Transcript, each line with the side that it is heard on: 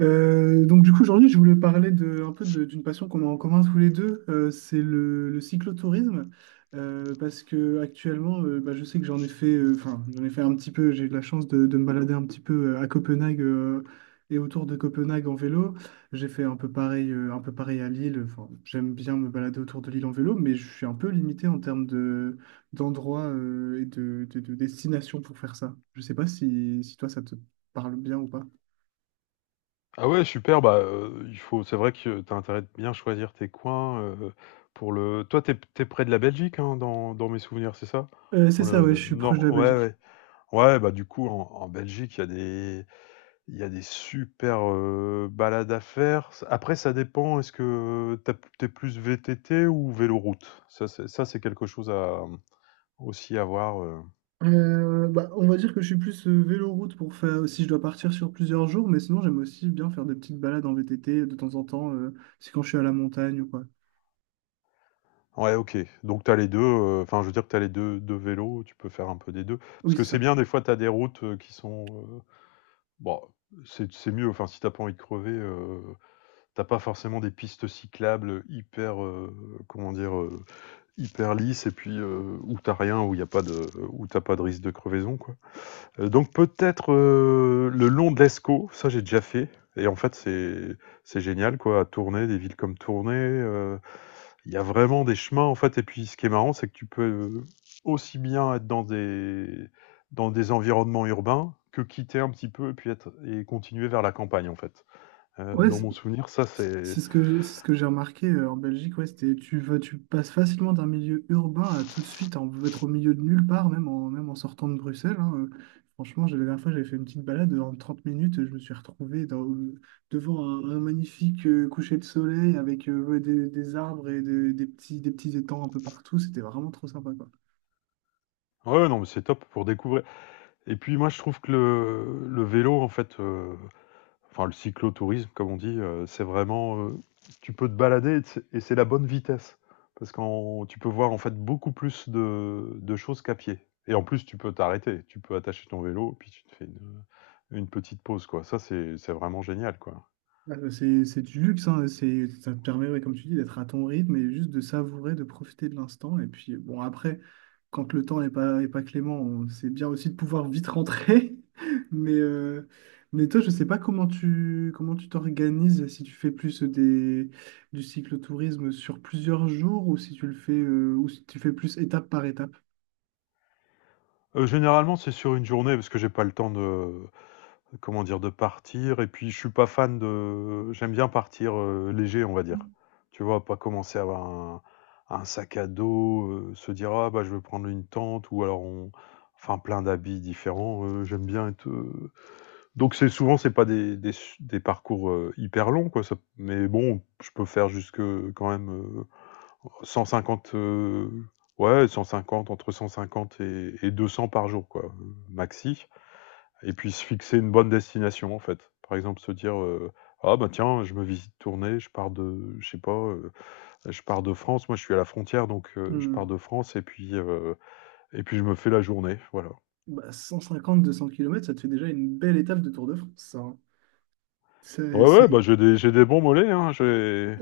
right: Donc du coup aujourd'hui je voulais parler un peu d'une passion qu'on a en commun tous les deux, c'est le cyclotourisme. Parce que actuellement bah, je sais que j'en ai fait, enfin j'en ai fait un petit peu. J'ai eu la chance de me balader un petit peu à Copenhague et autour de Copenhague en vélo. J'ai fait un peu pareil à Lille. Enfin, j'aime bien me balader autour de Lille en vélo, mais je suis un peu limité en termes de d'endroits et de destinations pour faire ça. Je sais pas si, si toi ça te parle bien ou pas.
left: Ah ouais, super, bah, il faut c'est vrai que tu as intérêt de bien choisir tes coins, pour le toi, t'es es près de la Belgique, hein, dans mes souvenirs, c'est ça?
right: C'est
left: Dans
right: ça,
left: le
right: ouais,
left: de
right: je suis proche de
left: nord,
right: la
left: ouais,
right: Belgique.
left: ouais. Ouais, bah, du coup, en Belgique, il y a des super, balades à faire. Après, ça dépend, est-ce que tu as p tu es plus VTT ou véloroute? Ça, c'est quelque chose à, aussi à voir,
right: Bah, on va dire que je suis plus véloroute pour faire si je dois partir sur plusieurs jours, mais sinon j'aime aussi bien faire des petites balades en VTT de temps en temps, c'est quand je suis à la montagne ou quoi.
left: ouais, OK. Donc tu as les 2. Enfin je veux dire que tu as les deux 2 vélos, tu peux faire un peu des 2. Parce
right: Oui,
left: que
right: c'est
left: c'est
right: ça.
left: bien des fois tu as des routes, qui sont, bon, c'est mieux, enfin si t'as pas envie de crever, tu pas forcément des pistes cyclables, hyper, comment dire? Hyper lisses et puis, où t'as rien, où t'as pas de risque de crevaison, quoi. Donc peut-être, le long de l'Escaut, ça j'ai déjà fait, et en fait c'est génial quoi, à Tournai, des villes comme Tournai, il y a vraiment des chemins en fait. Et puis ce qui est marrant, c'est que tu peux aussi bien être dans des, dans des environnements urbains que quitter un petit peu et puis être et continuer vers la campagne en fait. Euh,
right: Ouais,
left: dans
right: c'est-
left: mon souvenir, ça c'est
right: C'est ce que j'ai, c'est ce que j'ai remarqué en Belgique, ouais, c'était, tu vas, tu passes facilement d'un milieu urbain à tout de suite en, être au milieu de nulle part, même en, même en sortant de Bruxelles, hein, franchement, la dernière fois, j'avais fait une petite balade en 30 minutes, je me suis retrouvé devant un magnifique coucher de soleil avec ouais, des arbres et des petits étangs un peu partout. C'était vraiment trop sympa, quoi.
left: ouais, non mais c'est top pour découvrir. Et puis moi je trouve que le vélo en fait, enfin le cyclotourisme, comme on dit, c'est vraiment, tu peux te balader et c'est la bonne vitesse. Parce que tu peux voir en fait beaucoup plus de choses qu'à pied. Et en plus, tu peux t'arrêter, tu peux attacher ton vélo, puis tu te fais une petite pause, quoi. Ça, c'est vraiment génial, quoi.
right: Ah, c'est du luxe, hein, c'est, ça te permet, ouais, comme tu dis, d'être à ton rythme et juste de savourer, de profiter de l'instant. Et puis, bon, après, quand le temps n'est pas, est pas clément, c'est bien aussi de pouvoir vite rentrer. Mais, euh, mais toi, je sais pas comment tu, comment tu t'organises, si tu fais plus du cyclotourisme sur plusieurs jours ou si tu le fais, ou si tu fais plus étape par étape.
left: Généralement, c'est sur une journée, parce que j'ai pas le temps de. Comment dire? De partir, et puis je suis pas fan de, j'aime bien partir, léger, on va dire. Tu vois? Pas commencer à avoir un sac à dos, se dire: «Ah bah, je vais prendre une tente», ou alors on enfin plein d'habits différents, j'aime bien être, donc c'est souvent c'est pas des des su des parcours, hyper longs quoi, ça mais bon, je peux faire jusque quand même, 150, ouais, 150, entre 150 et 200 par jour quoi, maxi. Et puis se fixer une bonne destination, en fait. Par exemple, se dire, «Ah bah tiens, je me visite tournée, je pars de, je sais pas, je pars de France». Moi, je suis à la frontière, donc je pars
right: Hmm.
left: de France, et puis je me fais la journée, voilà.
right: Bah, 200 kilomètres, ça te fait déjà une belle étape de Tour de France, ça, hein. C'est,
left: Ouais, ouais,
right: c'est-
left: bah, j'ai des bons mollets, hein,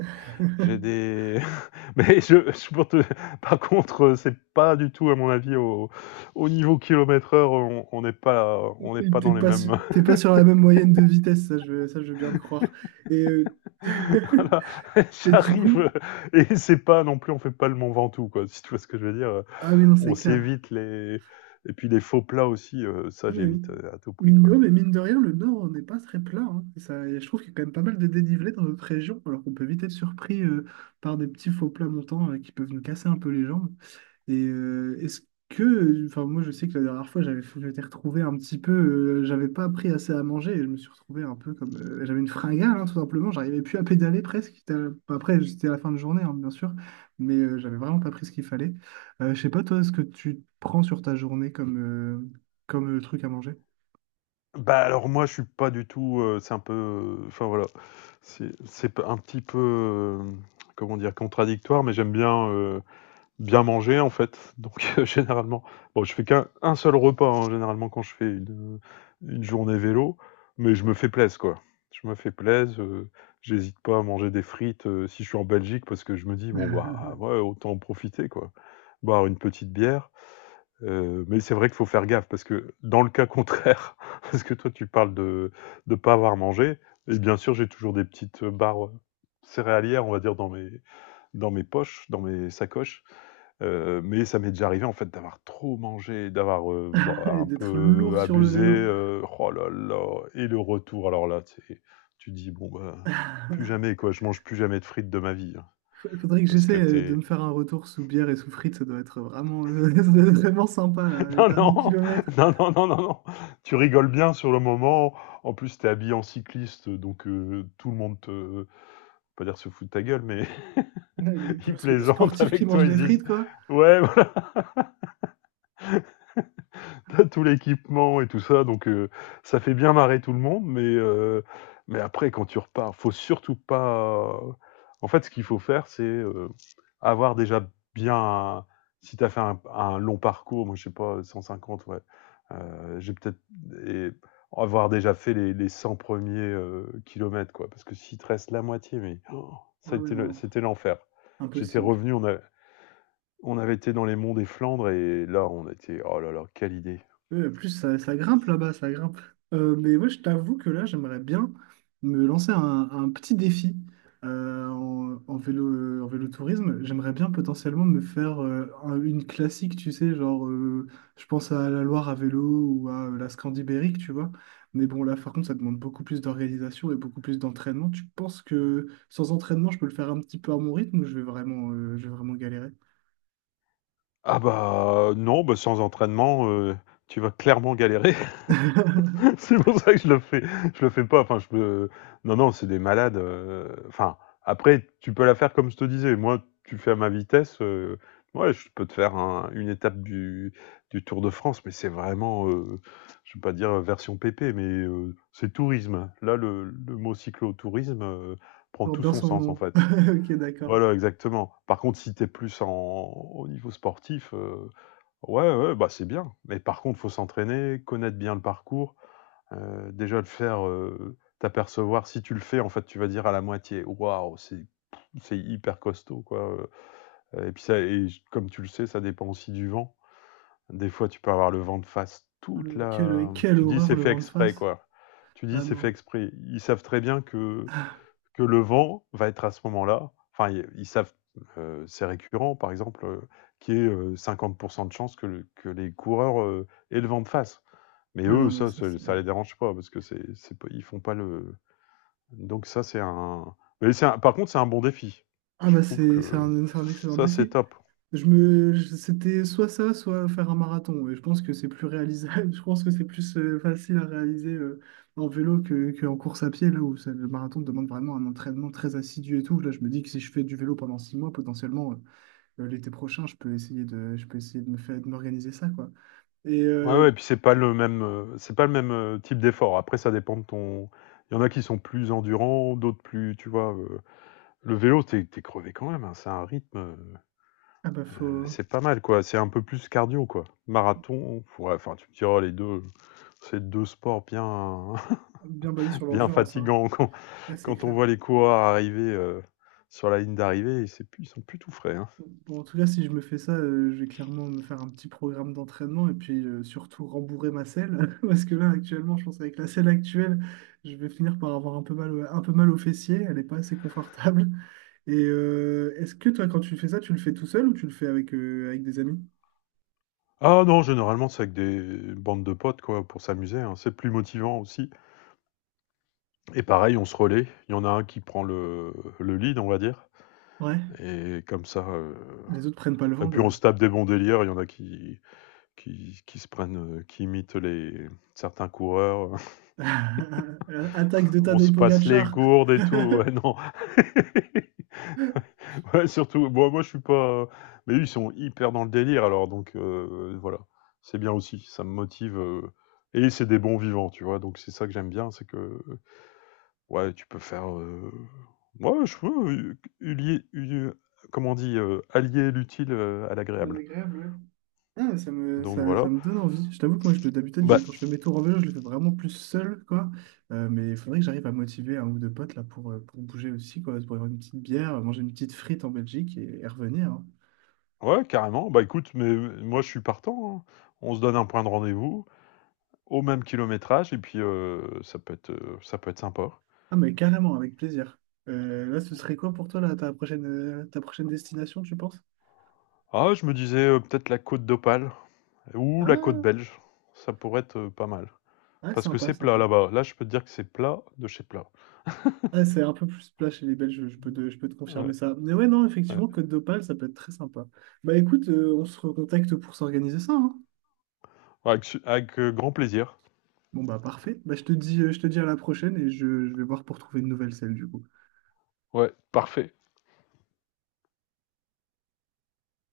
left: j'ai des mais je pour te par contre, c'est pas du tout, à mon avis, au niveau kilomètre heure, on n'est pas dans les mêmes.
right: T'es pas sur la même moyenne de vitesse, ça ça, je veux bien te croire. Et,
left: Voilà,
right: et du
left: j'arrive,
right: coup,
left: et c'est pas non plus, on fait pas le Mont Ventoux quoi, si tu vois ce que je veux dire,
right: ah oui, non,
left: on
right: c'est clair.
left: s'évite les et puis les faux plats aussi, ça
right: Ah, mais,
left: j'évite, à tout prix
right: mine de, ouais,
left: quoi.
right: mais mine de rien, le Nord n'est pas très plat, hein. Et ça, et je trouve qu'il y a quand même pas mal de dénivelé dans notre région, alors qu'on peut vite être surpris par des petits faux plats montants qui peuvent nous casser un peu les jambes. Et est-ce que, enfin moi je sais que la dernière fois j'étais retrouvé un petit peu, j'avais pas appris assez à manger et je me suis retrouvé un peu comme, j'avais une fringale hein, tout simplement, j'arrivais plus à pédaler presque. Après c'était à la fin de journée hein, bien sûr, mais j'avais vraiment pas pris ce qu'il fallait. Je sais pas toi ce que tu prends sur ta journée comme truc à manger.
left: Bah, alors moi je suis pas du tout, c'est un peu, enfin voilà, c'est un petit peu, comment dire? Contradictoire, mais j'aime bien manger en fait. Donc généralement, bon, je fais qu'un seul repas hein, généralement quand je fais une journée vélo, mais je me fais plaisir quoi. Je me fais plaisir, j'hésite pas à manger des frites, si je suis en Belgique parce que je me dis bon bah ouais, autant en profiter quoi. Boire une petite bière. Mais c'est vrai qu'il faut faire gaffe parce que dans le cas contraire, parce que toi tu parles de pas avoir mangé, et bien sûr j'ai toujours des petites barres céréalières, on va dire, dans mes poches, dans mes sacoches. Mais ça m'est déjà arrivé en fait d'avoir trop mangé, d'avoir, bah,
right: Et
left: un
right: d'être
left: peu
right: lourd sur le
left: abusé,
right: vélo.
left: oh là là, et le retour alors là, c'est, tu dis: «Bon bah, plus jamais quoi, je mange plus jamais de frites de ma vie, hein».
right: Faudrait que
left: Parce que
right: j'essaie de
left: t'es
right: me faire un retour sous bière et sous frites, ça doit être vraiment, ça doit être vraiment sympa là, les
left: non,
right: derniers
left: non,
right: kilomètres.
left: non, non, non, non, non, tu rigoles bien sur le moment, en plus t'es habillé en cycliste, donc tout le monde te, pas dire se fout de ta gueule, mais
right: Ouais,
left: ils
right: le
left: plaisantent
right: sportif qui
left: avec
right: mange
left: toi, ils
right: des
left: disent:
right: frites, quoi.
left: «Ouais, t'as tout l'équipement et tout ça», donc ça fait bien marrer tout le monde, mais après, quand tu repars, faut surtout pas. En fait, ce qu'il faut faire, c'est, avoir déjà bien. Si t'as fait un long parcours, moi je sais pas, 150, ouais, j'ai peut-être. Et avoir déjà fait les 100 premiers kilomètres, quoi, parce que s'il te reste la moitié, mais oh,
right: Ah
left: ça a
right: ouais,
left: été
right: non,
left: c'était l'enfer. J'étais
right: impossible.
left: revenu, on avait été dans les monts des Flandres, et là, on était. Oh là là, quelle idée!
right: Ouais, en plus, ça grimpe là-bas, ça grimpe. Mais ouais, je t'avoue que là, j'aimerais bien me lancer un petit défi en vélo, en vélotourisme. J'aimerais bien potentiellement me faire une classique, tu sais, genre, je pense à la Loire à vélo ou à la Scandibérique, tu vois. Mais bon, là, par contre, ça demande beaucoup plus d'organisation et beaucoup plus d'entraînement. Tu penses que sans entraînement, je peux le faire un petit peu à mon rythme ou je vais vraiment galérer?
left: Ah bah, non, bah, sans entraînement, tu vas clairement galérer. C'est pour ça que je le fais pas. Enfin, non, non, c'est des malades. Enfin après, tu peux la faire comme je te disais. Moi, tu fais à ma vitesse. Ouais je peux te faire une étape du Tour de France, mais c'est vraiment, je ne vais pas dire version pépé, mais c'est tourisme. Là, le mot cyclotourisme, prend
right: Porte
left: tout
right: bien
left: son
right: son
left: sens en
right: nom.
left: fait.
right: Ok, d'accord.
left: Voilà, exactement. Par contre, si t'es plus au niveau sportif, ouais, ouais, bah c'est bien. Mais par contre, faut s'entraîner, connaître bien le parcours, déjà le faire, t'apercevoir, si tu le fais, en fait, tu vas dire à la moitié, waouh, c'est hyper costaud quoi. Et puis ça, et comme tu le sais, ça dépend aussi du vent. Des fois, tu peux avoir le vent de face toute la.
right: Quelle
left: Tu dis
right: horreur
left: c'est
right: le
left: fait
right: vent de
left: exprès
right: face.
left: quoi. Tu dis
right: Ah
left: c'est fait
right: non.
left: exprès. Ils savent très bien que le vent va être à ce moment-là. Enfin, ils savent. C'est récurrent, par exemple, qui est 50% de chance que, que les coureurs, aient le vent de face. Mais
right: Ouais, non,
left: eux,
right: mais
left: ça,
right: ça,
left: ça,
right: c'est.
left: ça les dérange pas parce que c'est pas- ils font pas le. Donc ça, c'est un. Mais c'est par contre, c'est un bon défi.
right: Ah
left: Je
right: bah,
left: trouve que
right: c'est un excellent
left: ça, c'est
right: défi.
left: top.
right: C'était soit ça, soit faire un marathon. Et je pense que c'est plus réalisable. Je pense que c'est plus facile à réaliser en vélo que en course à pied, le marathon demande vraiment un entraînement très assidu et tout. Là, je me dis que si je fais du vélo pendant 6 mois, potentiellement, l'été prochain, je peux essayer je peux essayer de me faire, de m'organiser ça, quoi. Et,
left: Ouais, ouais. Et puis c'est pas le même, c'est pas le même, type d'effort. Après, ça dépend de ton. Il y en a qui sont plus endurants, d'autres plus, tu vois. Le vélo, t'es crevé quand même, hein. C'est un rythme,
right: ah bah faut...
left: c'est pas mal, quoi. C'est un peu plus cardio, quoi. Marathon, ouais. Enfin, tu me diras les deux, c'est deux sports bien,
right: Bien basé sur
left: bien
right: l'endurance, hein.
left: fatigants, quoi.
right: Là, c'est
left: Quand on
right: clair.
left: voit les coureurs arriver, sur la ligne d'arrivée, ils sont plus tout frais, hein.
right: Bon, en tout cas, si je me fais ça, je vais clairement me faire un petit programme d'entraînement et puis surtout rembourrer ma selle. Parce que là, actuellement, je pense qu'avec la selle actuelle, je vais finir par avoir un peu mal, un peu mal aux fessiers. Elle n'est pas assez confortable. Et est-ce que toi, quand tu fais ça, tu le fais tout seul ou tu le fais avec, avec des amis?
left: Ah non, généralement c'est avec des bandes de potes quoi pour s'amuser, hein. C'est plus motivant aussi. Et pareil, on se relaie. Il y en a un qui prend le lead, on va dire.
right: Ouais,
left: Et comme ça,
right: les autres prennent pas le
left: et
right: vent,
left: puis
right: quoi.
left: on se tape des bons délires. Il y en a qui se prennent, qui imitent les certains coureurs.
right: Attaque de
left: On
right: Tadej
left: se passe les
right: Pogacar.
left: gourdes et tout. Ouais, non, ouais, surtout, bon, moi je suis pas. Mais eux, ils sont hyper dans le délire alors, donc voilà, c'est bien aussi, ça me motive. Et c'est des bons vivants, tu vois, donc c'est ça que j'aime bien, c'est que, ouais, tu peux faire. Ouais je veux, comment on dit, allier l'utile, à l'agréable.
right: Agréable, ouais. Ah, ça me,
left: Donc
right: ça
left: voilà.
right: me donne envie. Je t'avoue que moi, je, d'habitude,
left: Bah,
right: quand je fais mes tours en vélo, je le fais vraiment plus seul, quoi. Mais il faudrait que j'arrive à motiver un ou deux potes là, pour bouger aussi, quoi. Pour avoir une petite bière, manger une petite frite en Belgique et revenir, hein.
left: ouais, carrément. Bah écoute, mais moi je suis partant, hein. On se donne un point de rendez-vous au même kilométrage et puis ça peut être sympa.
right: Ah, mais carrément, avec plaisir. Là, ce serait quoi pour toi, là, ta prochaine destination, tu penses?
left: Ah, je me disais peut-être la Côte d'Opale. Ou la côte
right: Ah,
left: belge, ça pourrait être pas mal.
right: ah,
left: Parce que
right: sympa,
left: c'est plat
right: sympa.
left: là-bas. Là, je peux te dire que c'est plat de chez plat.
right: Ah, c'est un peu plus plat chez les Belges, je peux te confirmer
left: Ouais,
right: ça. Mais ouais, non,
left: ouais.
right: effectivement, Côte d'Opale, ça peut être très sympa. Bah écoute, on se recontacte pour s'organiser ça, hein.
left: Ouais, avec, grand plaisir.
right: Bon bah parfait. Bah, je te dis à la prochaine et je vais voir pour trouver une nouvelle selle du coup.
left: Ouais, parfait.